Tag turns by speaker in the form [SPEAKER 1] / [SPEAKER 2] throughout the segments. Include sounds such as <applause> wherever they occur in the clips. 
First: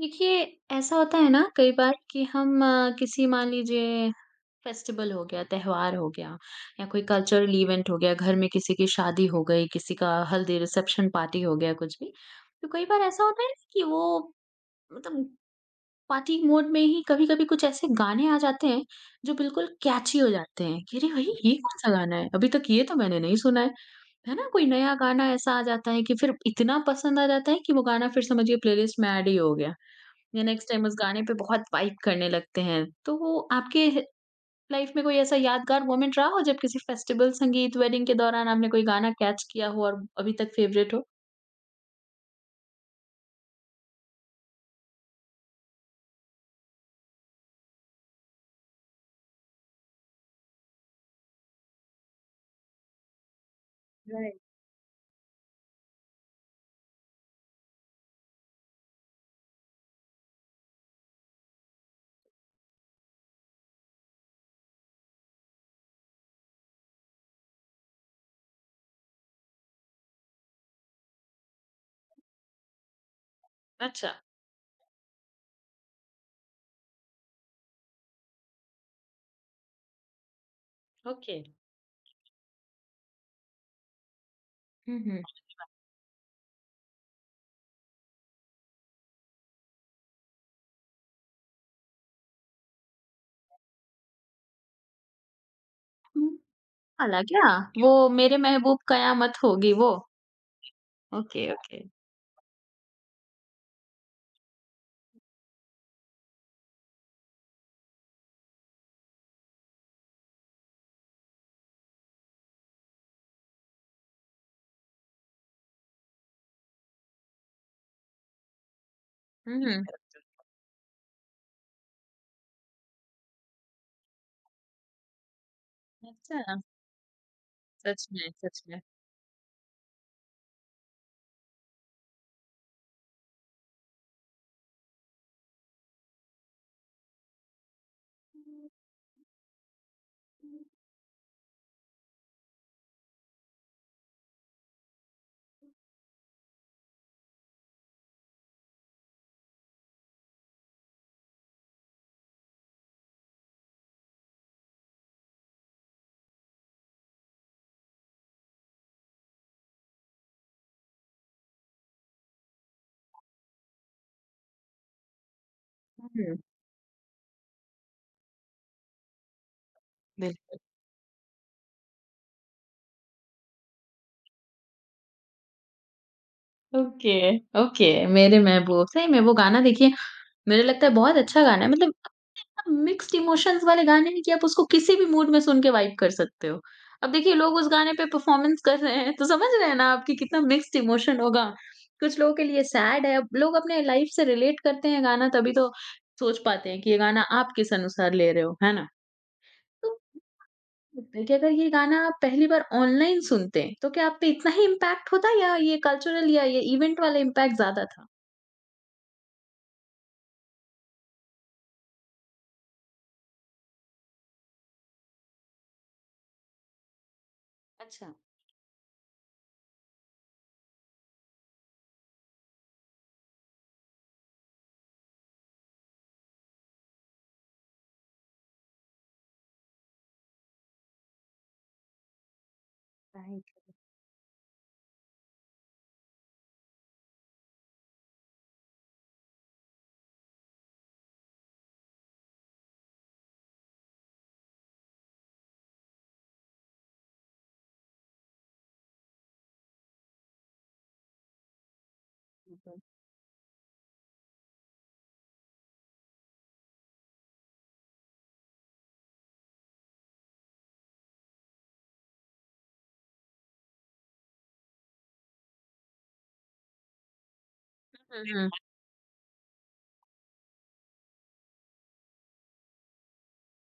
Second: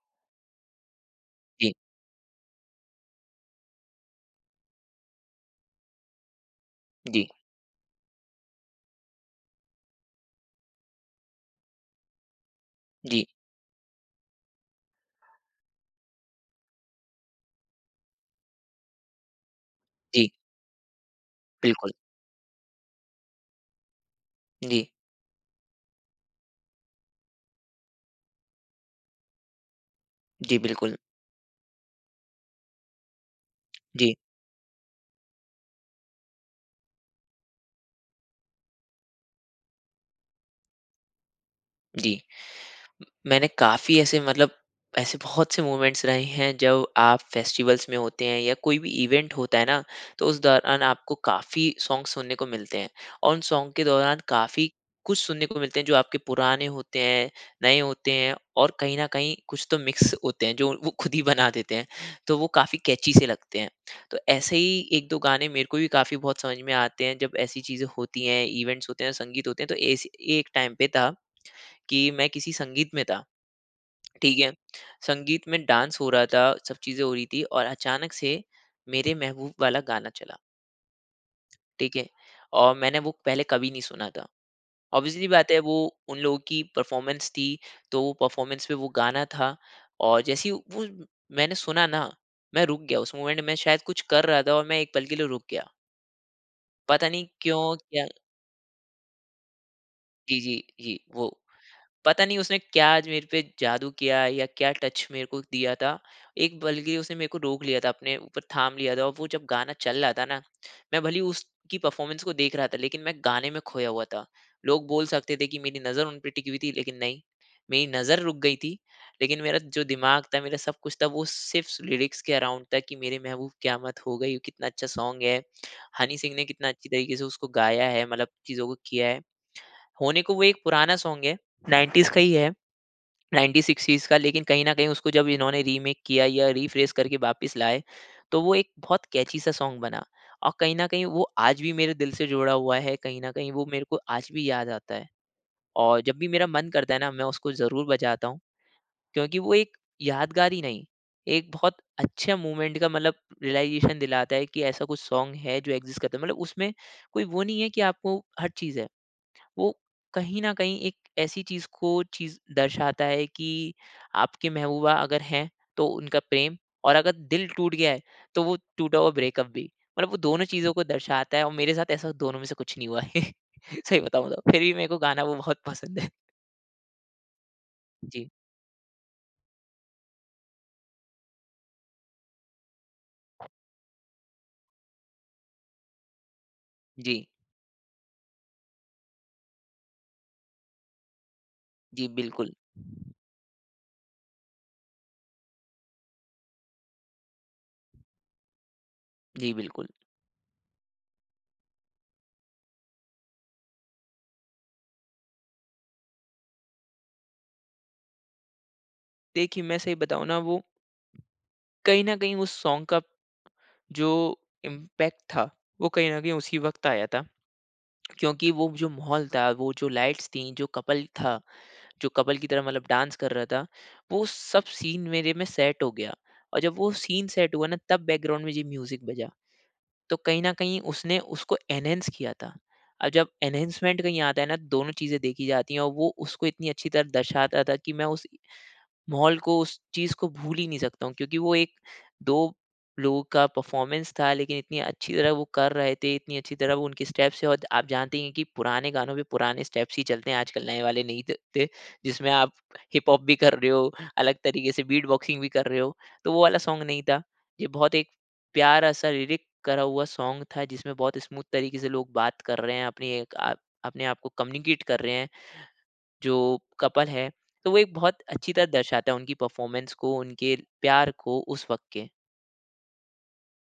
[SPEAKER 1] देखिए, ऐसा होता है ना
[SPEAKER 2] जी,
[SPEAKER 1] कई बार कि हम किसी मान लीजिए फेस्टिवल हो गया, त्योहार हो गया या कोई
[SPEAKER 2] जी,
[SPEAKER 1] कल्चरल इवेंट हो गया, घर में किसी की शादी हो गई, किसी का हल्दी रिसेप्शन पार्टी हो गया, कुछ भी। तो कई बार ऐसा
[SPEAKER 2] जी,
[SPEAKER 1] होता है ना कि वो मतलब पार्टी मोड में ही कभी-कभी कुछ ऐसे गाने आ जाते हैं, जो बिल्कुल कैची हो
[SPEAKER 2] जी,
[SPEAKER 1] जाते हैं कि अरे भाई! ये कौन-सा
[SPEAKER 2] बिल्कुल।
[SPEAKER 1] गाना है? अभी तक ये तो मैंने नहीं सुना है। है ना? कोई
[SPEAKER 2] जी,
[SPEAKER 1] नया गाना ऐसा आ जाता है कि फिर इतना पसंद आ जाता है कि वो गाना फिर समझिए प्लेलिस्ट में ऐड ही हो गया। या
[SPEAKER 2] जी,
[SPEAKER 1] नेक्स्ट टाइम उस
[SPEAKER 2] बिल्कुल।
[SPEAKER 1] गाने पे बहुत वाइब करने लगते हैं। तो वो आपके ह
[SPEAKER 2] जी,
[SPEAKER 1] लाइफ़ में कोई ऐसा यादगार मोमेंट रहा हो जब किसी फेस्टिवल, संगीत, वेडिंग के दौरान आपने कोई गाना कैच किया हो और अभी तक फ़ेवरेट हो?
[SPEAKER 2] जी। मैंने काफ़ी ऐसे मतलब ऐसे बहुत से मोमेंट्स रहे हैं जब आप फेस्टिवल्स में होते हैं या कोई भी इवेंट होता है ना, तो उस दौरान आपको काफ़ी सॉन्ग सुनने को मिलते हैं और उन सॉन्ग के दौरान
[SPEAKER 1] राइट।
[SPEAKER 2] काफ़ी कुछ सुनने को मिलते हैं जो आपके पुराने होते हैं, नए होते हैं और कहीं ना कहीं कुछ तो मिक्स होते हैं जो वो खुद ही बना देते हैं, तो वो काफ़ी कैची से लगते हैं। तो ऐसे ही एक दो गाने मेरे को भी काफ़ी बहुत समझ में आते हैं जब ऐसी चीज़ें होती हैं, इवेंट्स होते हैं, संगीत होते हैं, तो एक टाइम पे था कि मैं किसी संगीत में था।
[SPEAKER 1] अच्छा,
[SPEAKER 2] ठीक है, संगीत में डांस हो रहा था, सब चीज़ें हो रही थी और अचानक से मेरे महबूब वाला गाना चला।
[SPEAKER 1] ओके।
[SPEAKER 2] ठीक है, और मैंने वो पहले कभी नहीं सुना था।
[SPEAKER 1] हुँ, हुँ।
[SPEAKER 2] ऑब्वियसली बात है, वो उन लोगों की परफॉर्मेंस थी, तो वो परफॉर्मेंस पे वो गाना था। और जैसे ही वो मैंने सुना ना, मैं रुक गया। उस मोमेंट में शायद कुछ कर रहा था और मैं एक पल के लिए रुक गया,
[SPEAKER 1] हुँ,
[SPEAKER 2] पता
[SPEAKER 1] वाला
[SPEAKER 2] नहीं
[SPEAKER 1] क्या?
[SPEAKER 2] क्यों
[SPEAKER 1] वो
[SPEAKER 2] क्या।
[SPEAKER 1] मेरे महबूब कयामत होगी वो?
[SPEAKER 2] जी, जी, जी। वो
[SPEAKER 1] ओके, ओके।
[SPEAKER 2] पता नहीं उसने क्या आज मेरे पे जादू किया है या क्या टच मेरे को दिया था। एक बल्कि उसने मेरे को रोक लिया था, अपने ऊपर थाम लिया था और वो जब गाना चल रहा था ना, मैं भले ही उसकी परफ़ॉर्मेंस को देख रहा था, लेकिन मैं गाने में खोया हुआ था। लोग बोल सकते थे कि मेरी नज़र उन पे टिकी हुई थी, लेकिन नहीं, मेरी नज़र रुक गई थी, लेकिन मेरा
[SPEAKER 1] हुँ,
[SPEAKER 2] जो
[SPEAKER 1] हुँ।
[SPEAKER 2] दिमाग था, मेरा सब कुछ था, वो सिर्फ़ लिरिक्स के अराउंड था कि मेरे महबूब क़यामत हो गई, कितना अच्छा सॉन्ग है। हनी सिंह ने
[SPEAKER 1] अच्छा।
[SPEAKER 2] कितना अच्छी तरीके से उसको गाया है,
[SPEAKER 1] सच
[SPEAKER 2] मतलब
[SPEAKER 1] में, सच
[SPEAKER 2] चीज़ों को
[SPEAKER 1] में।
[SPEAKER 2] किया है। होने को वो एक पुराना सॉन्ग है, 90s का ही है, 90s-60s का, लेकिन कहीं न कहीं उसको जब इन्होंने रीमेक किया या रिफ्रेश करके वापस लाए, तो वो एक बहुत कैची सा सॉन्ग बना। और कहीं न कहीं वो आज भी मेरे दिल से जुड़ा हुआ है, कहीं न कहीं वो मेरे को आज भी याद आता है। और जब भी मेरा मन करता है ना, मैं उसको ज़रूर बजाता हूँ, क्योंकि वो एक यादगार ही नहीं, एक बहुत अच्छा मोमेंट का मतलब रियलाइज़ेशन दिलाता है कि ऐसा कुछ सॉन्ग है जो एक्ज़िस्ट करता है। मतलब उसमें कोई वो नहीं है कि आपको हर चीज़ है। वो कहीं न कहीं एक ऐसी चीज़ दर्शाता है कि आपकी महबूबा अगर हैं, तो उनका
[SPEAKER 1] हुँ।
[SPEAKER 2] प्रेम, और अगर दिल टूट गया है, तो वो टूटा हुआ ब्रेकअप भी। मतलब वो दोनों
[SPEAKER 1] बिल्कुल।
[SPEAKER 2] चीज़ों को दर्शाता है और मेरे साथ ऐसा दोनों में से कुछ नहीं हुआ है। <laughs> सही बताऊँ तो, फिर भी मेरे को गाना वो बहुत पसंद है।
[SPEAKER 1] Okay, okay.
[SPEAKER 2] जी,
[SPEAKER 1] मेरे महबूब। सही में वो गाना देखिए मुझे लगता है बहुत अच्छा गाना है मतलब मिक्स्ड इमोशंस वाले गाने हैं कि आप उसको किसी भी मूड में सुन के वाइब कर सकते हो। अब
[SPEAKER 2] जी,
[SPEAKER 1] देखिए लोग उस गाने पे परफ़ॉर्मेंस कर रहे हैं, तो समझ रहे हैं ना आप कि कितना मिक्स्ड इमोशन होगा।
[SPEAKER 2] जी,
[SPEAKER 1] कुछ लोगों के
[SPEAKER 2] बिल्कुल।
[SPEAKER 1] लिए सैड है, अब लोग अपने लाइफ़ से रिलेट करते हैं गाना तभी तो सोच पाते हैं कि ये गाना आप किस अनुसार ले रहे हो, है ना?
[SPEAKER 2] जी, बिल्कुल।
[SPEAKER 1] तो देखिए अगर ये गाना आप पहली बार ऑनलाइन सुनते हैं, तो क्या आप पे इतना ही इम्पैक्ट होता या ये कल्चरल या ये इवेंट वाला इम्पैक्ट ज़्यादा था?
[SPEAKER 2] देखिए, मैं सही बताऊँ ना, वो कहीं न कहीं उस सॉन्ग का जो इम्पैक्ट था, वो कहीं न कहीं उसी वक़्त आया था।
[SPEAKER 1] अच्छा,
[SPEAKER 2] क्योंकि वो जो माहौल था, वो जो लाइट्स थीं, जो कपल था, जो कपल की तरह मतलब डांस कर रहा था, वो सब सीन मेरे में सेट हो गया। और जब वो सीन सेट हुआ ना, तब बैकग्राउंड में ये म्यूज़िक बजा, तो कहीं न कहीं उसने उसको एनहांस किया था। अब जब
[SPEAKER 1] राइट,
[SPEAKER 2] एनहांसमेंट कहीं आता है ना, दोनों चीज़ें देखी जाती हैं, और वो उसको इतनी अच्छी तरह दर्शाता था कि मैं उस माहौल को, उस चीज़ को भूल ही नहीं सकता हूँ, क्योंकि वो एक 2 लोगों का परफ़ॉर्मेंस था, लेकिन इतनी अच्छी तरह वो कर रहे थे, इतनी अच्छी तरह वो उनके स्टेप्स थे। और आप जानते ही हैं कि पुराने गानों पे पुराने स्टेप्स ही चलते हैं, आजकल नए वाले नहीं चलते, जिसमें आप
[SPEAKER 1] बिल्कुल।
[SPEAKER 2] हिप हॉप भी कर रहे हो, अलग तरीके से बीट बॉक्सिंग भी कर रहे हो। तो वो वाला सॉन्ग नहीं था। ये बहुत एक प्यारा-सा लिरिक करा हुआ सॉन्ग था, जिसमें बहुत स्मूथ तरीके से लोग बात कर रहे हैं, अपनी एक आप अपने आप को कम्युनिकेट कर रहे हैं। जो कपल है, तो वो एक बहुत
[SPEAKER 1] हुँ,
[SPEAKER 2] अच्छी तरह दर्शाता है उनकी परफ़ॉर्मेंस को, उनके प्यार को उस वक़्त के।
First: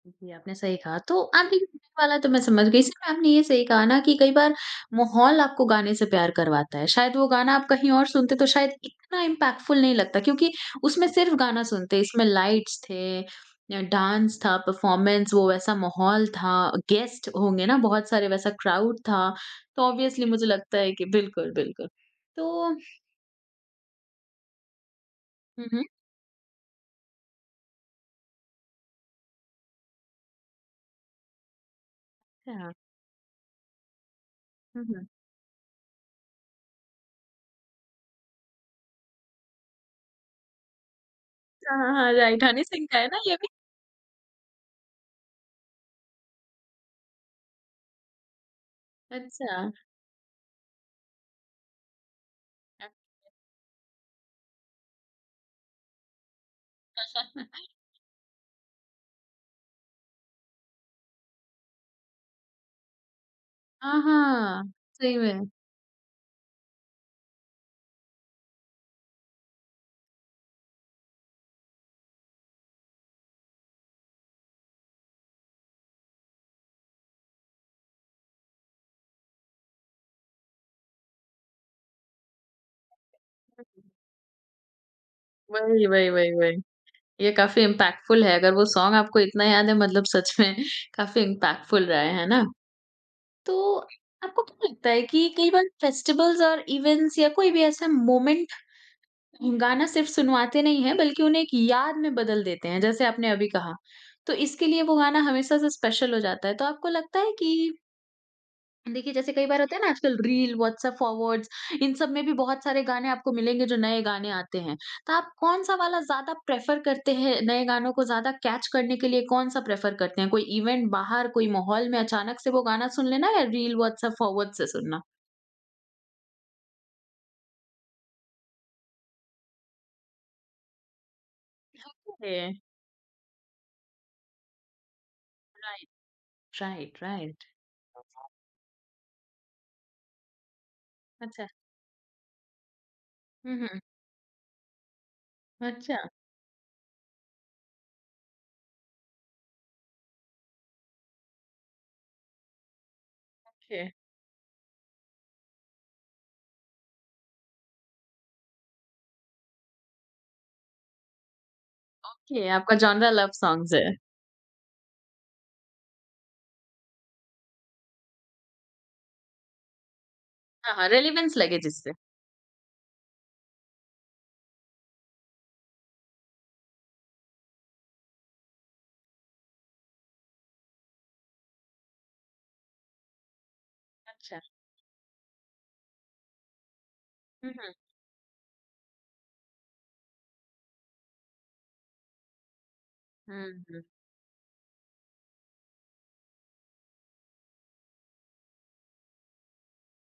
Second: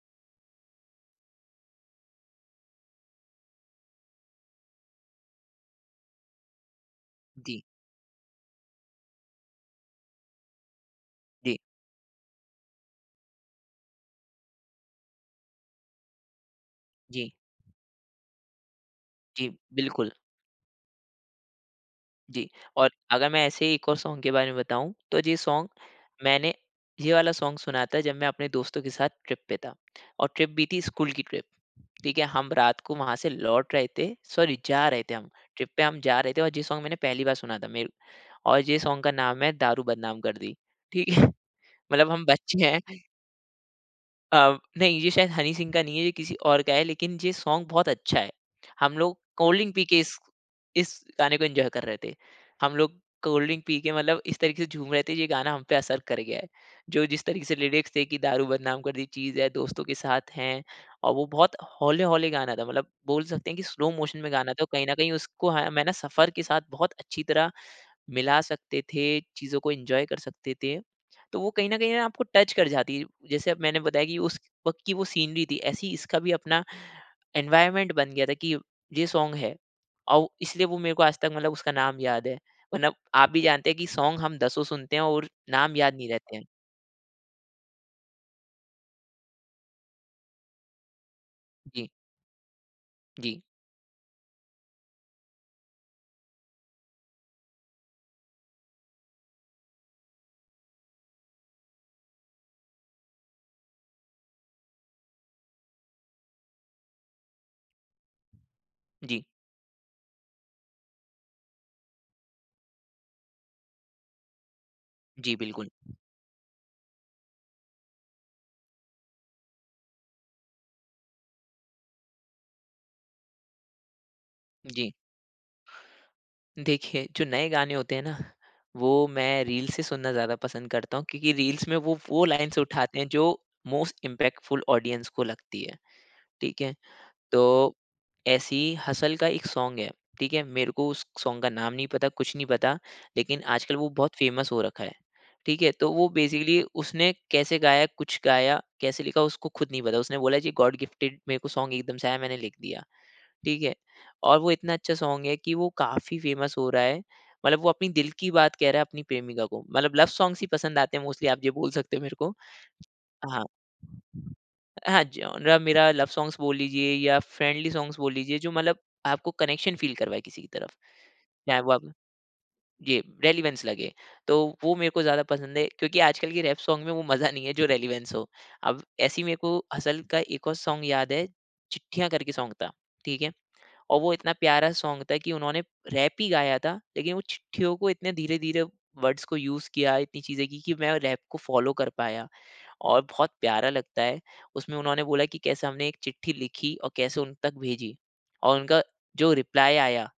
[SPEAKER 1] जी, आपने सही कहा। तो आप देखिए गाने वाला तो मैं समझ गई, इसमें आपने ये सही कहा ना कि कई बार माहौल आपको गाने से प्यार करवाता है। शायद वो गाना
[SPEAKER 2] जी,
[SPEAKER 1] आप कहीं और सुनते तो शायद इतना इम्पैक्टफुल नहीं लगता क्योंकि उसमें सिर्फ
[SPEAKER 2] जी,
[SPEAKER 1] गाना सुनते, इसमें लाइट्स थे, डांस था, परफॉर्मेंस, वो वैसा माहौल था,
[SPEAKER 2] जी,
[SPEAKER 1] गेस्ट होंगे ना बहुत सारे, वैसा क्राउड था।
[SPEAKER 2] जी,
[SPEAKER 1] तो
[SPEAKER 2] बिल्कुल,
[SPEAKER 1] ऑब्वियसली मुझे लगता है कि बिल्कुल, बिल्कुल।
[SPEAKER 2] जी।
[SPEAKER 1] तो
[SPEAKER 2] और अगर मैं ऐसे ही एक और सॉन्ग के बारे में बताऊँ, तो ये
[SPEAKER 1] हुँ,
[SPEAKER 2] सॉन्ग
[SPEAKER 1] हुँ।
[SPEAKER 2] मैंने, ये वाला सॉन्ग सुना था जब मैं अपने दोस्तों के साथ ट्रिप पे था, और ट्रिप भी थी स्कूल की ट्रिप। ठीक है, हम
[SPEAKER 1] अच्छा।
[SPEAKER 2] रात को वहाँ से लौट रहे थे, सॉरी,
[SPEAKER 1] हुँ,
[SPEAKER 2] जा रहे
[SPEAKER 1] हुँ।
[SPEAKER 2] थे हम, ट्रिप पे हम जा रहे थे और ये सॉन्ग मैंने पहली बार सुना था। मेरे और ये सॉन्ग का नाम है दारू बदनाम कर दी। ठीक है? <laughs>
[SPEAKER 1] हाँ,
[SPEAKER 2] मतलब
[SPEAKER 1] हाँ,
[SPEAKER 2] हम
[SPEAKER 1] राइट हनी
[SPEAKER 2] बच्चे हैं।
[SPEAKER 1] सिंह का है ना ये भी?
[SPEAKER 2] नहीं, ये शायद हनी सिंह का नहीं है, ये किसी और का है, लेकिन ये सॉन्ग बहुत अच्छा है। हम लोग कोल्ड
[SPEAKER 1] अच्छा।
[SPEAKER 2] ड्रिंक पी के इस गाने को एन्जॉय कर रहे थे। हम लोग कोल्ड ड्रिंक पी के मतलब इस तरीके से झूम रहे थे, ये गाना हम पे असर कर गया है। जो जिस तरीके से
[SPEAKER 1] <laughs>
[SPEAKER 2] लिरिक्स थे कि दारू बदनाम कर दी चीज़ है, दोस्तों के साथ हैं और वो बहुत हौले-हौले गाना था। मतलब बोल सकते हैं कि स्लो
[SPEAKER 1] हाँ,
[SPEAKER 2] मोशन में गाना
[SPEAKER 1] हाँ।
[SPEAKER 2] था, कहीं न कहीं
[SPEAKER 1] सही
[SPEAKER 2] उसको,
[SPEAKER 1] में।
[SPEAKER 2] हाँ, मैं ना सफ़र के साथ बहुत अच्छी तरह मिला सकते थे, चीज़ों को एन्जॉय कर सकते थे, तो वो कहीं न कहीं ना आपको टच कर जाती है। जैसे अब मैंने बताया कि उस वक़्त की वो सीनरी थी, ऐसे ही इसका भी अपना एनवायरनमेंट बन गया था कि ये सॉन्ग है, और इसलिए वो मेरे को आज तक मतलब उसका नाम याद है। वरना आप भी जानते हैं कि सॉन्ग हम दसों सुनते हैं और नाम
[SPEAKER 1] वही,
[SPEAKER 2] याद नहीं
[SPEAKER 1] वही, वही,
[SPEAKER 2] रहते हैं।
[SPEAKER 1] वही। ये काफ़ी इम्पैक्टफुल है, अगर वो सॉन्ग आपको इतना याद है मतलब सच में <laughs> काफ़ी इम्पैक्टफुल
[SPEAKER 2] जी,
[SPEAKER 1] रहा है ना?
[SPEAKER 2] जी,
[SPEAKER 1] तो आपको क्या लगता है कि कई बार फेस्टिवल्स और इवेंट्स या कोई भी ऐसा मोमेंट गाना सिर्फ़ सुनवाते नहीं हैं, बल्कि उन्हें एक याद में बदल देते हैं, जैसे आपने अभी कहा। तो इसके लिए वो गाना हमेशा से स्पेशल हो जाता है। तो आपको लगता है कि देखिए,
[SPEAKER 2] जी,
[SPEAKER 1] जैसे कई बार होता है ना आजकल रील, व्हाट्सएप फॉरवर्ड्स इन सब में भी बहुत सारे गाने आपको मिलेंगे जो नए गाने आते हैं। तो आप
[SPEAKER 2] जी, बिल्कुल।
[SPEAKER 1] कौन-सा वाला ज़्यादा प्रेफ़र करते हैं? नए गानों को ज़्यादा कैच करने के लिए कौन-सा प्रेफ़र करते हैं? कोई इवेंट बाहर, कोई माहौल में अचानक से वो गाना सुन लेना या रील, व्हाट्सएप फॉरवर्ड से
[SPEAKER 2] जी।
[SPEAKER 1] सुनना?
[SPEAKER 2] देखिए, जो नए गाने होते हैं ना, वो मैं रील्स से सुनना ज़्यादा पसंद करता हूँ, क्योंकि रील्स में वो
[SPEAKER 1] ओके,
[SPEAKER 2] लाइन्स उठाते हैं जो मोस्ट इम्पैक्टफुल ऑडियंस को लगती है,
[SPEAKER 1] राइट,
[SPEAKER 2] ठीक है?
[SPEAKER 1] Right, right.
[SPEAKER 2] तो ऐसे ही हसल का एक सॉन्ग है, ठीक है? मेरे को उस सॉन्ग
[SPEAKER 1] अच्छा।
[SPEAKER 2] का नाम नहीं पता, कुछ नहीं पता, लेकिन
[SPEAKER 1] हुँ,
[SPEAKER 2] आजकल
[SPEAKER 1] हुँ।
[SPEAKER 2] वो बहुत फ़ेमस हो रखा है, ठीक है? तो
[SPEAKER 1] अच्छा,
[SPEAKER 2] वो बेसिकली उसने कैसे गाया, कुछ गाया, कैसे लिखा, उसको खुद नहीं पता। उसने बोला जी, गॉड गिफ्टेड मेरे को सॉन्ग एकदम से आया, मैंने लिख दिया। ठीक है?
[SPEAKER 1] ओके।
[SPEAKER 2] और वो इतना अच्छा सॉन्ग है कि वो काफ़ी फ़ेमस हो रहा है। मतलब वो अपनी दिल की बात कह रहा है अपनी प्रेमिका को। मतलब लव सॉन्ग्स ही पसंद आते हैं मोस्टली, आप ये बोल सकते हो मेरे को।
[SPEAKER 1] ओके, आपका जॉनरा लव
[SPEAKER 2] हाँ।
[SPEAKER 1] सॉन्ग्स है।
[SPEAKER 2] हाँ, जॉनरा मेरा लव सॉन्ग्स बोल लीजिए या फ्रेंडली सॉन्ग्स बोल लीजिए, जो मतलब आपको कनेक्शन फ़ील करवाए किसी की तरफ।
[SPEAKER 1] हाँ, हाँ, रेलेवेंस लगे
[SPEAKER 2] चाहे वो आप,
[SPEAKER 1] जिससे।
[SPEAKER 2] ये रेलेवेंस लगे। तो वो मेरे को ज़्यादा पसंद है क्योंकि आजकल के रैप सॉन्ग में वो मज़ा नहीं है जो रेलेवेंस हो। अब ऐसे ही मेरे को असल का एक और सॉन्ग याद है, चिट्ठियाँ करके सॉन्ग था। ठीक है? और वो इतना
[SPEAKER 1] अच्छा।
[SPEAKER 2] प्यारा सॉन्ग था कि उन्होंने रैप ही गाया था, लेकिन वो
[SPEAKER 1] हुँ, हुँ।
[SPEAKER 2] चिट्ठियों को इतने धीरे धीरे वर्ड्स को यूज़ किया, इतनी चीज़ें की कि मैं रैप को फॉलो कर पाया और बहुत प्यारा
[SPEAKER 1] हुँ।
[SPEAKER 2] लगता है। उसमें उन्होंने बोला कि कैसे हमने एक चिट्ठी लिखी और कैसे उन तक भेजी और उनका जो रिप्लाई आया,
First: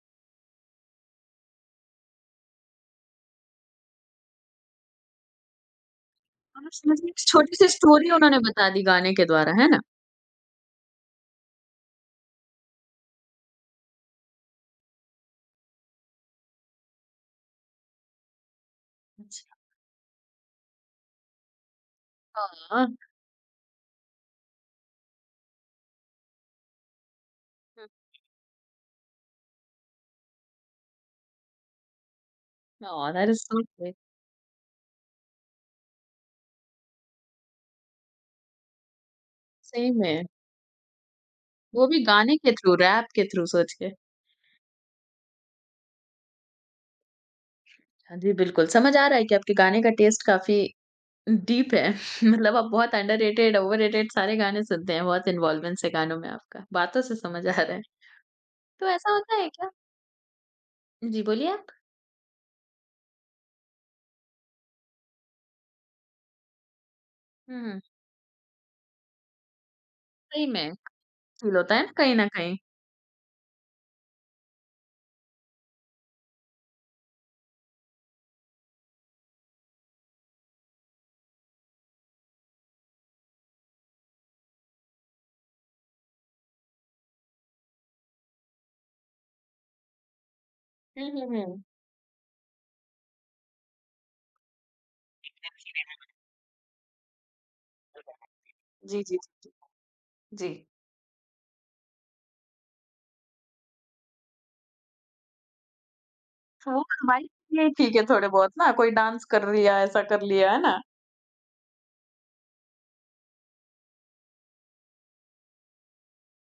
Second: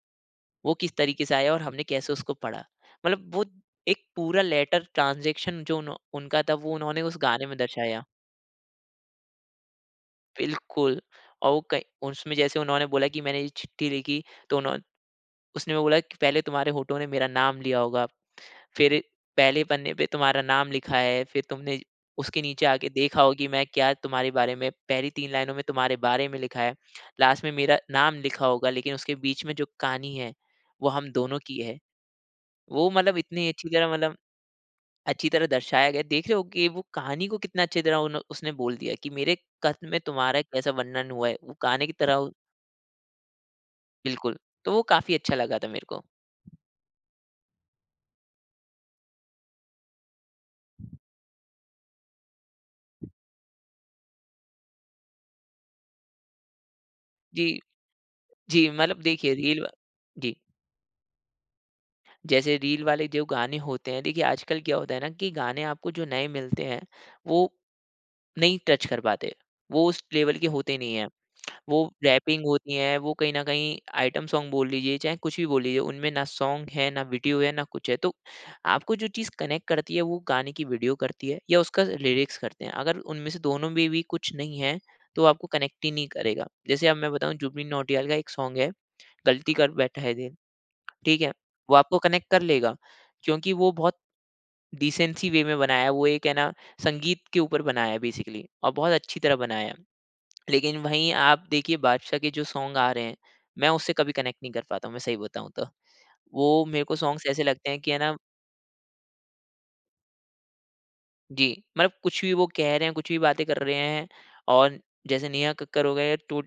[SPEAKER 2] वो किस तरीके से आया और हमने कैसे उसको पढ़ा, मतलब वो एक पूरा लेटर ट्रांजेक्शन जो उनका था,
[SPEAKER 1] आप
[SPEAKER 2] वो उन्होंने
[SPEAKER 1] समझिए
[SPEAKER 2] उस
[SPEAKER 1] एक
[SPEAKER 2] गाने में
[SPEAKER 1] छोटी-सी
[SPEAKER 2] दर्शाया।
[SPEAKER 1] स्टोरी उन्होंने बता दी गाने के द्वारा, है ना?
[SPEAKER 2] बिल्कुल। और वो कहीं उसमें जैसे उन्होंने बोला कि मैंने ये चिट्ठी लिखी, तो उन्होंने, उसने बोला कि पहले तुम्हारे होठों ने मेरा नाम लिया होगा, फिर
[SPEAKER 1] अच्छा।
[SPEAKER 2] पहले पन्ने पे तुम्हारा नाम लिखा है, फिर तुमने उसके नीचे आके
[SPEAKER 1] हाँ।
[SPEAKER 2] देखा होगा कि मैं क्या तुम्हारे बारे में पहली 3 लाइनों में तुम्हारे बारे में लिखा है, लास्ट में मेरा नाम लिखा होगा, लेकिन उसके बीच में जो कहानी है, वो हम दोनों की है। वो
[SPEAKER 1] ओह!
[SPEAKER 2] मतलब
[SPEAKER 1] दैट इज़
[SPEAKER 2] इतनी
[SPEAKER 1] सो
[SPEAKER 2] अच्छी तरह,
[SPEAKER 1] ग्रेट।
[SPEAKER 2] मतलब अच्छी तरह दर्शाया गया है। देख रहे हो कि वो कहानी को कितना अच्छी तरह उन्हो उसने बोल दिया कि मेरे कथ्य
[SPEAKER 1] सही
[SPEAKER 2] में
[SPEAKER 1] में,
[SPEAKER 2] तुम्हारा कैसा वर्णन हुआ है, वो कहानी
[SPEAKER 1] वो
[SPEAKER 2] की
[SPEAKER 1] भी
[SPEAKER 2] तरह हो।
[SPEAKER 1] गाने के थ्रू, रैप के थ्रू सोच के।
[SPEAKER 2] बिल्कुल, तो वो काफ़ी अच्छा लगा था मेरे को।
[SPEAKER 1] हाँ जी, बिल्कुल, समझ आ रहा है कि आपके गाने का टेस्ट काफ़ी डीप है। <laughs> मतलब आप बहुत अंडररेटेड, ओवररेटेड सारे गाने सुनते हैं, बहुत इन्वॉल्वमेंस है गानों में आपका, बातों से समझ
[SPEAKER 2] जी।
[SPEAKER 1] आ रहा है।
[SPEAKER 2] जी,
[SPEAKER 1] तो
[SPEAKER 2] मतलब
[SPEAKER 1] ऐसा
[SPEAKER 2] देखिए
[SPEAKER 1] होता है
[SPEAKER 2] रील व
[SPEAKER 1] क्या?
[SPEAKER 2] जी,
[SPEAKER 1] जी, बोलिए आप।
[SPEAKER 2] जैसे रील वाले जो गाने होते हैं, देखिए आजकल क्या होता है ना कि गाने आपको जो नए मिलते हैं, वो
[SPEAKER 1] हुँ,
[SPEAKER 2] नहीं टच कर पाते। वो उस लेवल
[SPEAKER 1] सही
[SPEAKER 2] के
[SPEAKER 1] में
[SPEAKER 2] होते नहीं हैं।
[SPEAKER 1] फील होता
[SPEAKER 2] वो
[SPEAKER 1] है ना कहीं न
[SPEAKER 2] रैपिंग
[SPEAKER 1] कहीं।
[SPEAKER 2] होती है, वो कहीं न कहीं आइटम सॉन्ग बोल लीजिए, चाहे कुछ भी बोल लीजिए, उनमें ना सॉन्ग है, ना वीडियो है, ना कुछ है। तो आपको जो चीज़ कनेक्ट करती है, वो गाने की वीडियो करती है या उसका लिरिक्स करते हैं। अगर उनमें से दोनों में भी कुछ नहीं है, तो आपको कनेक्ट ही नहीं करेगा। जैसे अब मैं बताऊँ, जुबिन नौटियाल का एक सॉन्ग है, गलती कर बैठा है दिल।
[SPEAKER 1] हुँ,
[SPEAKER 2] ठीक
[SPEAKER 1] हुँ,
[SPEAKER 2] है?
[SPEAKER 1] हुँ।
[SPEAKER 2] वो आपको कनेक्ट कर लेगा, क्योंकि वो बहुत डिसेंसी वे में बनाया है, वो एक है ना संगीत के ऊपर बनाया है बेसिकली और बहुत
[SPEAKER 1] जी, जी, जी,
[SPEAKER 2] अच्छी तरह
[SPEAKER 1] जी।
[SPEAKER 2] बनाया है।
[SPEAKER 1] जी।
[SPEAKER 2] लेकिन वहीं आप देखिए बादशाह के जो सॉन्ग आ रहे हैं, मैं उससे कभी कनेक्ट नहीं कर पाता हूँ, मैं सही बताऊँ तो। वो
[SPEAKER 1] हाँ,
[SPEAKER 2] मेरे को
[SPEAKER 1] हमारे
[SPEAKER 2] सॉन्ग्स ऐसे लगते
[SPEAKER 1] लिए
[SPEAKER 2] हैं कि
[SPEAKER 1] ठीक
[SPEAKER 2] है
[SPEAKER 1] है
[SPEAKER 2] ना
[SPEAKER 1] थोड़े बहुत ना, कोई डांस कर लिया, ऐसा कर लिया, है ना?
[SPEAKER 2] जी, मतलब कुछ भी वो कह रहे हैं, कुछ भी बातें कर रहे हैं। और जैसे नेहा कक्कड़ हो गए, टो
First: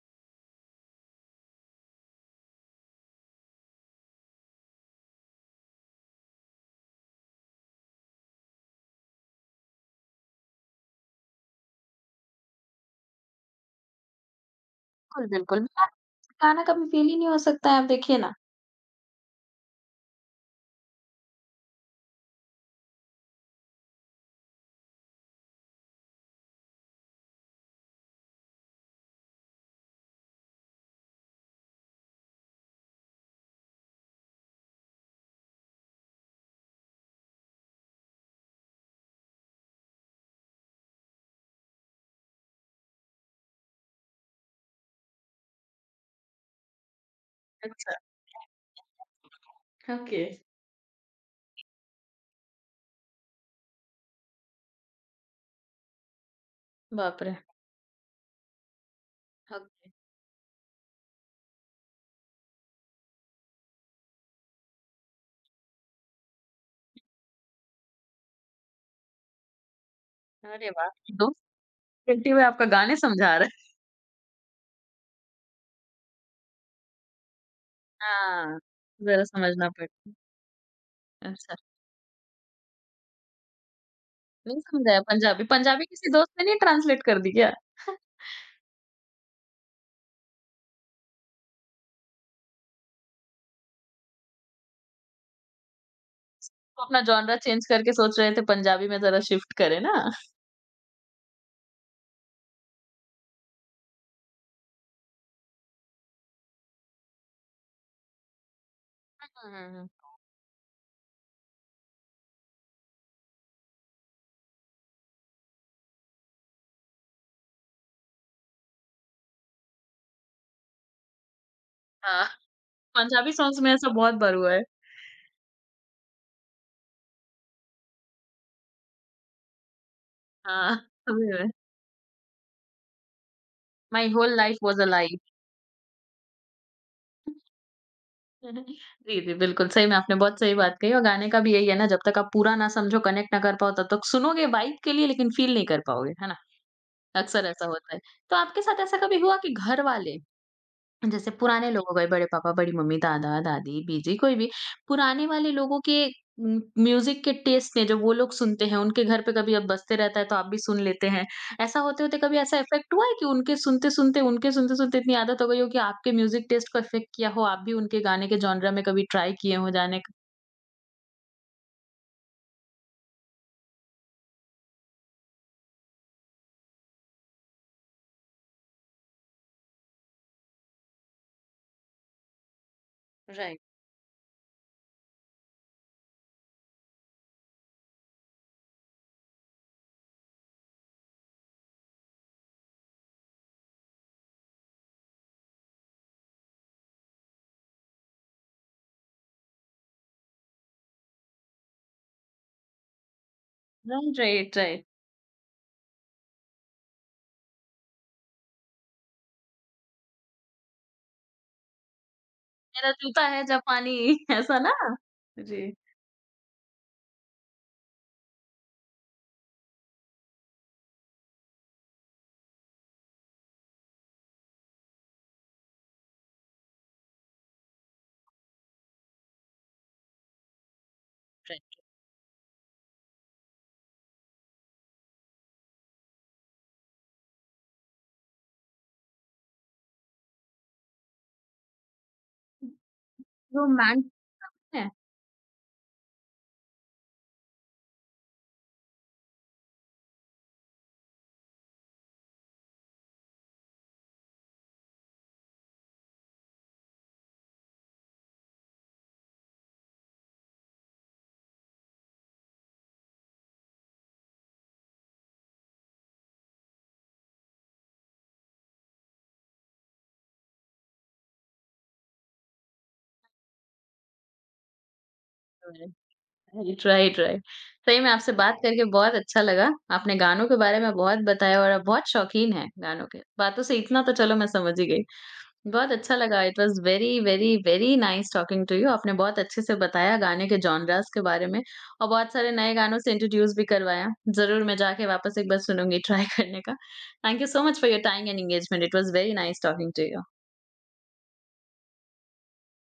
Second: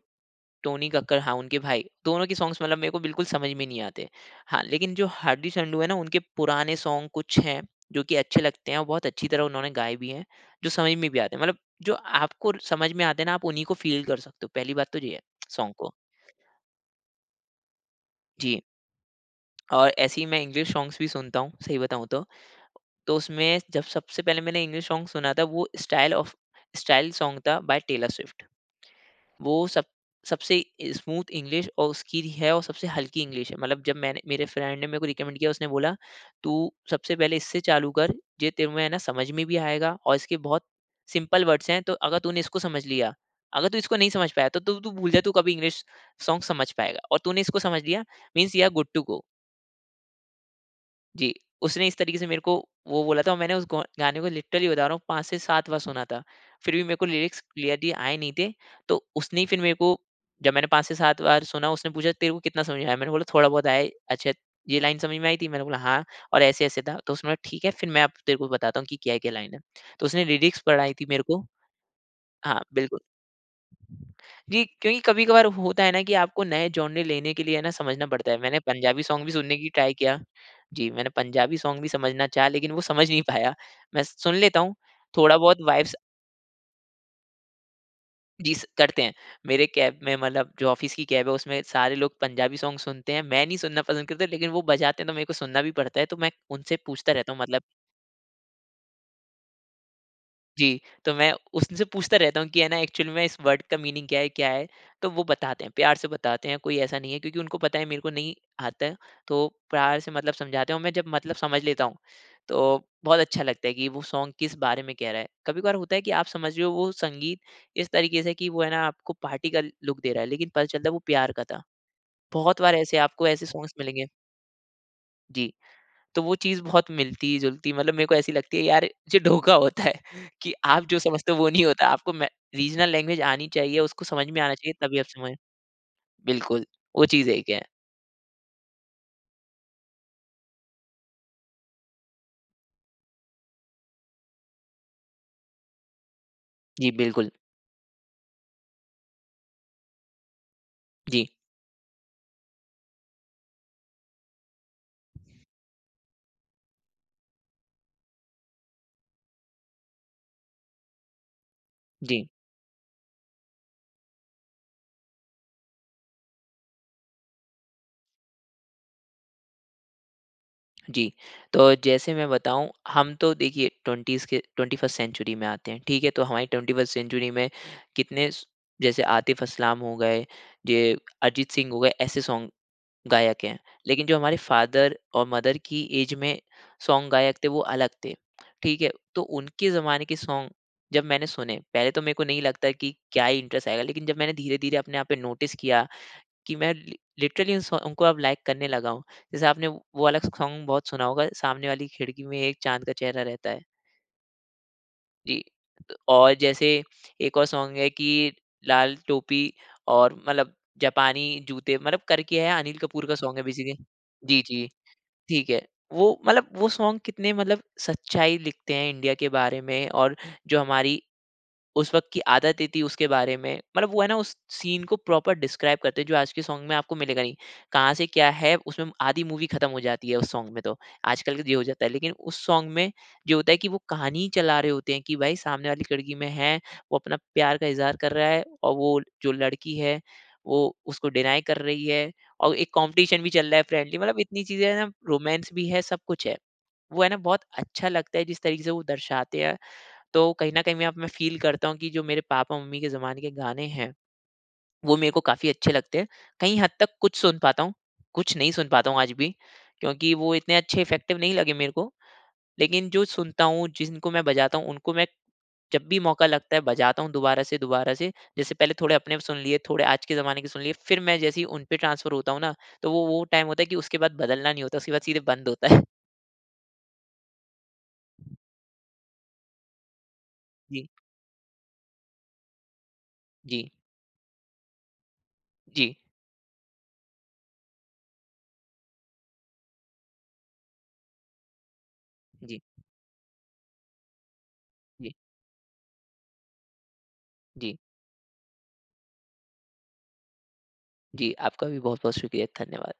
[SPEAKER 2] टोनी कक्कड़, हाँ, उनके भाई, दोनों के सॉन्ग्स मतलब मेरे को बिल्कुल समझ में नहीं आते। हाँ, लेकिन जो हार्डी संडू है ना, उनके पुराने सॉन्ग कुछ हैं, जो कि अच्छे लगते हैं और बहुत अच्छी तरह उन्होंने गाए भी हैं, जो समझ में भी आते हैं। मतलब जो आपको समझ में आते हैं ना, आप उन्हीं को फ़ील कर सकते हो, पहली बात तो ये है
[SPEAKER 1] बिल्कुल, बिल्कुल।
[SPEAKER 2] सॉन्ग
[SPEAKER 1] गाना
[SPEAKER 2] को।
[SPEAKER 1] गाना कभी फेल ही नहीं हो सकता है, आप देखिए ना।
[SPEAKER 2] जी, और ऐसे ही मैं इंग्लिश सॉन्ग्स भी सुनता हूँ, सही बताऊँ तो। तो उसमें जब सबसे पहले मैंने इंग्लिश सॉन्ग सुना था, वो स्टाइल सॉन्ग था बाय टेलर स्विफ्ट। वो सब सबसे स्मूथ इंग्लिश और उसकी है और सबसे हल्की इंग्लिश है। मतलब जब मैंने मेरे फ्रेंड ने मेरे को रिकमेंड किया, उसने बोला तू सबसे पहले इससे चालू कर, ये तेरे में है ना समझ में भी आएगा और इसके बहुत सिंपल वर्ड्स हैं, तो अगर तूने इसको समझ लिया, अगर तू इसको नहीं समझ पाया तो तू तू भूल जा तू कभी इंग्लिश सॉन्ग समझ पाएगा, और तूने इसको समझ
[SPEAKER 1] अच्छा,
[SPEAKER 2] लिया means you are good to go.
[SPEAKER 1] Okay.
[SPEAKER 2] जी, उसने इस तरीके से मेरे को वो बोला था और मैंने उस गौ गाने को लिटरली बता रहा हूँ 5 से 7 बार सुना था। फिर भी मेरे को
[SPEAKER 1] बाप रे!
[SPEAKER 2] लिरिक्स क्लियरली आए नहीं थे, तो उसने ही फिर
[SPEAKER 1] ओक
[SPEAKER 2] मेरे को जब मैंने 5 से 7 बार सुना उसने पूछा तेरे को कितना समझ में आया? मैंने बोला थोड़ा बहुत आया है। अच्छा, ये लाइन समझ में आई थी? मैंने बोला हाँ और ऐसे-ऐसे था। तो उसने बोला ठीक है, फिर मैं अब तेरे को बताता हूँ कि क्या-क्या लाइन है। तो उसने लिरिक्स
[SPEAKER 1] अरे वाह!
[SPEAKER 2] पढ़ाई थी मेरे
[SPEAKER 1] 2
[SPEAKER 2] को।
[SPEAKER 1] घंटे में
[SPEAKER 2] हाँ,
[SPEAKER 1] आपका गाने
[SPEAKER 2] बिल्कुल।
[SPEAKER 1] समझा रहा है।
[SPEAKER 2] जी, क्योंकि कभी-कभार होता है ना कि आपको नए जॉनरे लेने के लिए है ना समझना पड़ता है। मैंने
[SPEAKER 1] हाँ,
[SPEAKER 2] पंजाबी सॉन्ग
[SPEAKER 1] ज़रा
[SPEAKER 2] भी सुनने की
[SPEAKER 1] समझना
[SPEAKER 2] ट्राई
[SPEAKER 1] पड़ता
[SPEAKER 2] किया। जी, मैंने पंजाबी
[SPEAKER 1] अच्छा,
[SPEAKER 2] सॉन्ग भी समझना चाहा लेकिन वो समझ नहीं पाया। मैं सुन लेता
[SPEAKER 1] नहीं
[SPEAKER 2] हूँ,
[SPEAKER 1] समझाया
[SPEAKER 2] थोड़ा
[SPEAKER 1] पंजाबी
[SPEAKER 2] बहुत
[SPEAKER 1] पंजाबी
[SPEAKER 2] वाइब्स
[SPEAKER 1] किसी दोस्त ने नहीं ट्रांसलेट कर दी क्या? <laughs>
[SPEAKER 2] जी स करते हैं। मेरे कैब में मतलब जो ऑफ़िस की कैब है उसमें सारे लोग पंजाबी सॉन्ग सुनते हैं। मैं नहीं सुनना पसंद करता लेकिन वो बजाते हैं तो मेरे को सुनना भी पड़ता है। तो मैं उनसे
[SPEAKER 1] वो अपना
[SPEAKER 2] पूछता रहता
[SPEAKER 1] जॉनरा
[SPEAKER 2] हूँ मतलब
[SPEAKER 1] चेंज करके सोच रहे थे पंजाबी में ज़रा शिफ्ट करें ना।
[SPEAKER 2] जी, तो मैं उनसे पूछता रहता हूँ कि है ना एक्चुअली में इस वर्ड का मीनिंग क्या है, क्या है? तो वो बताते हैं, प्यार से बताते हैं, कोई ऐसा नहीं है क्योंकि उनको पता है मेरे को नहीं आता है, तो
[SPEAKER 1] हुँ, हुँ, हुँ।
[SPEAKER 2] प्यार से मतलब समझाते हैं और मैं जब मतलब समझ लेता हूँ, तो बहुत अच्छा लगता है कि वो सॉन्ग किस बारे में कह रहा है। कभी-कभार होता है कि आप समझ रहे हो वो संगीत इस तरीके से कि वो है ना आपको पार्टी का लुक दे रहा है, लेकिन पता चलता है वो प्यार का था।
[SPEAKER 1] हाँ,
[SPEAKER 2] बहुत बार ऐसे आपको
[SPEAKER 1] पंजाबी
[SPEAKER 2] ऐसे
[SPEAKER 1] सॉन्ग्स में
[SPEAKER 2] सॉन्ग्स
[SPEAKER 1] ऐसा
[SPEAKER 2] मिलेंगे।
[SPEAKER 1] बहुत बार हुआ है।
[SPEAKER 2] जी। तो वो चीज़ बहुत मिलती-जुलती मतलब मेरे को ऐसी लगती है यार, ये ढोखा होता है <laughs> कि
[SPEAKER 1] हाँ,
[SPEAKER 2] आप जो
[SPEAKER 1] समझ
[SPEAKER 2] समझते हो
[SPEAKER 1] रहे
[SPEAKER 2] वो
[SPEAKER 1] हैं।
[SPEAKER 2] नहीं होता। आपको मैं रीजनल लैंग्वेज आनी चाहिए, उसको
[SPEAKER 1] माई
[SPEAKER 2] समझ
[SPEAKER 1] होल
[SPEAKER 2] में आना
[SPEAKER 1] लाइफ
[SPEAKER 2] चाहिए
[SPEAKER 1] वाज़ अ
[SPEAKER 2] तभी आप
[SPEAKER 1] लाई।
[SPEAKER 2] समझ बिल्कुल, वो चीज़ एक है।
[SPEAKER 1] हम्म, जी, जी, बिल्कुल, सही में आपने बहुत सही बात कही और गाने का भी यही है ना, जब तक आप पूरा ना समझो, कनेक्ट ना कर पाओ, तब तक सुनोगे वाइब के लिए लेकिन फ़ील नहीं कर पाओगे, है ना?
[SPEAKER 2] जी, बिल्कुल।
[SPEAKER 1] अक्सर ऐसा होता है। तो आपके साथ ऐसा कभी हुआ कि घर वाले
[SPEAKER 2] जी,
[SPEAKER 1] जैसे पुराने लोग हो गए बड़े पापा, बड़ी मम्मी, दादा-दादी, बीजी कोई भी, पुराने वाले लोगों के म्यूज़िक के टेस्ट ने जो वो लोग सुनते हैं, उनके घर पे कभी अब बजते रहता है तो आप भी सुन लेते हैं। ऐसा होते-होते
[SPEAKER 2] जी,
[SPEAKER 1] कभी ऐसा इफ़ेक्ट हुआ है कि उनके सुनते-सुनते इतनी आदत हो गई हो कि आपके म्यूज़िक टेस्ट को इफ़ेक्ट किया हो, आप भी उनके गाने के जॉनरा में कभी ट्राई किए हो जाने का?
[SPEAKER 2] जी। तो जैसे मैं बताऊँ, हम तो देखिए 20s के 21st सेंचुरी में आते हैं, ठीक है? तो हमारी 21st सेंचुरी में कितने स जैसे आतिफ असलाम हो गए, ये अरिजीत सिंह हो गए, ऐसे सॉन्ग गायक हैं।
[SPEAKER 1] राइट।
[SPEAKER 2] लेकिन जो हमारे फ़ादर और मदर की एज में सॉन्ग गायक थे वो अलग थे, ठीक है? तो उनके ज़माने के सॉन्ग जब मैंने सुने, पहले तो मेरे को नहीं लगता कि क्या ही इंटरेस्ट आएगा, लेकिन जब मैंने धीरे-धीरे अपने आप पे नोटिस किया कि मैं लि लिटरली उन सॉन्ग को अब लाइक करने लगा हूँ। जैसे आपने वो वाला सॉन्ग बहुत सुना होगा, सामने वाली खिड़की में एक चाँद का चेहरा रहता है।
[SPEAKER 1] Right, right, right.
[SPEAKER 2] जी, त और जैसे एक और सॉन्ग है कि लाल टोपी और मतलब जापानी जूते मतलब करके है, अनिल
[SPEAKER 1] मेरा
[SPEAKER 2] कपूर का
[SPEAKER 1] जूता
[SPEAKER 2] सॉन्ग है
[SPEAKER 1] है
[SPEAKER 2] बेसिकली।
[SPEAKER 1] जापानी <laughs>
[SPEAKER 2] जी,
[SPEAKER 1] ऐसा
[SPEAKER 2] जी।
[SPEAKER 1] ना?
[SPEAKER 2] ठीक
[SPEAKER 1] जी।
[SPEAKER 2] है। वो मतलब वो सॉन्ग कितने मतलब सच्चाई लिखते हैं इंडिया के बारे में और जो हमारी उस वक़्त की आदतें थी उसके बारे में, मतलब वो है ना उस सीन को प्रॉपर डिस्क्राइब करते हैं जो आज के सॉन्ग में आपको मिलेगा नहीं। कहाँ से क्या है उसमें आधी मूवी ख़त्म हो जाती है उस सॉन्ग में तो, आजकल ये हो
[SPEAKER 1] राइट,
[SPEAKER 2] जाता है। लेकिन उस सॉन्ग में ये होता है कि वो कहानी चला रहे होते हैं कि भाई सामने वाली लड़की में है, वो अपना प्यार का इज़हार कर रहा है और वो जो लड़की है, वो उसको डिनाई कर रही है और एक कॉम्पिटिशन भी चल रहा है फ्रेंडली,
[SPEAKER 1] रोमांच
[SPEAKER 2] मतलब इतनी चीज़ें है ना, रोमांस भी है, सब कुछ है। वो है ना बहुत अच्छा लगता है जिस तरीके से वो दर्शाते हैं। तो कहीं न कहीं मैं अब मैं फ़ील करता हूँ कि जो मेरे पापा-मम्मी के ज़माने के गाने हैं, वो मेरे को काफ़ी अच्छे लगते हैं। कहीं हद तक कुछ सुन पाता हूँ, कुछ नहीं सुन पाता हूँ आज भी, क्योंकि वो इतने अच्छे इफ़ेक्टिव नहीं लगे मेरे को। लेकिन जो सुनता हूँ, जिनको मैं बजाता हूँ, उनको मैं जब भी मौका लगता है बजाता हूँ दोबारा से दोबारा से। जैसे पहले थोड़े अपने सुन लिए, थोड़े आज के ज़माने के सुन लिए, फिर मैं जैसे ही उन पे ट्रांसफ़र होता हूँ ना, तो वो टाइम होता है कि उसके बाद बदलना नहीं होता, उसके बाद सीधे बंद होता है।
[SPEAKER 1] है। Right, right, right. सही में आपसे बात करके बहुत अच्छा लगा। आपने गानों के
[SPEAKER 2] <laughs>
[SPEAKER 1] बारे
[SPEAKER 2] जी,
[SPEAKER 1] में बहुत बताया और आप बहुत शौकीन हैं गानों के। बातों
[SPEAKER 2] जी,
[SPEAKER 1] से इतना तो चलो मैं समझ ही गई। बहुत
[SPEAKER 2] जी,
[SPEAKER 1] अच्छा लगा। It was very, very, very nice talking to you. आपने बहुत अच्छे से बताया गाने के जॉनरास के बारे में और बहुत सारे
[SPEAKER 2] जी,
[SPEAKER 1] नए गानों से इंट्रोड्यूस भी करवाया। ज़रूर मैं जाके
[SPEAKER 2] जी,
[SPEAKER 1] वापस एक बार सुनूँगी ट्राई <laughs> करने का। थैंक यू सो
[SPEAKER 2] जी,
[SPEAKER 1] much for your time and engagement. It was very nice talking to you.
[SPEAKER 2] जी। आपका भी बहुत-बहुत शुक्रिया, धन्यवाद।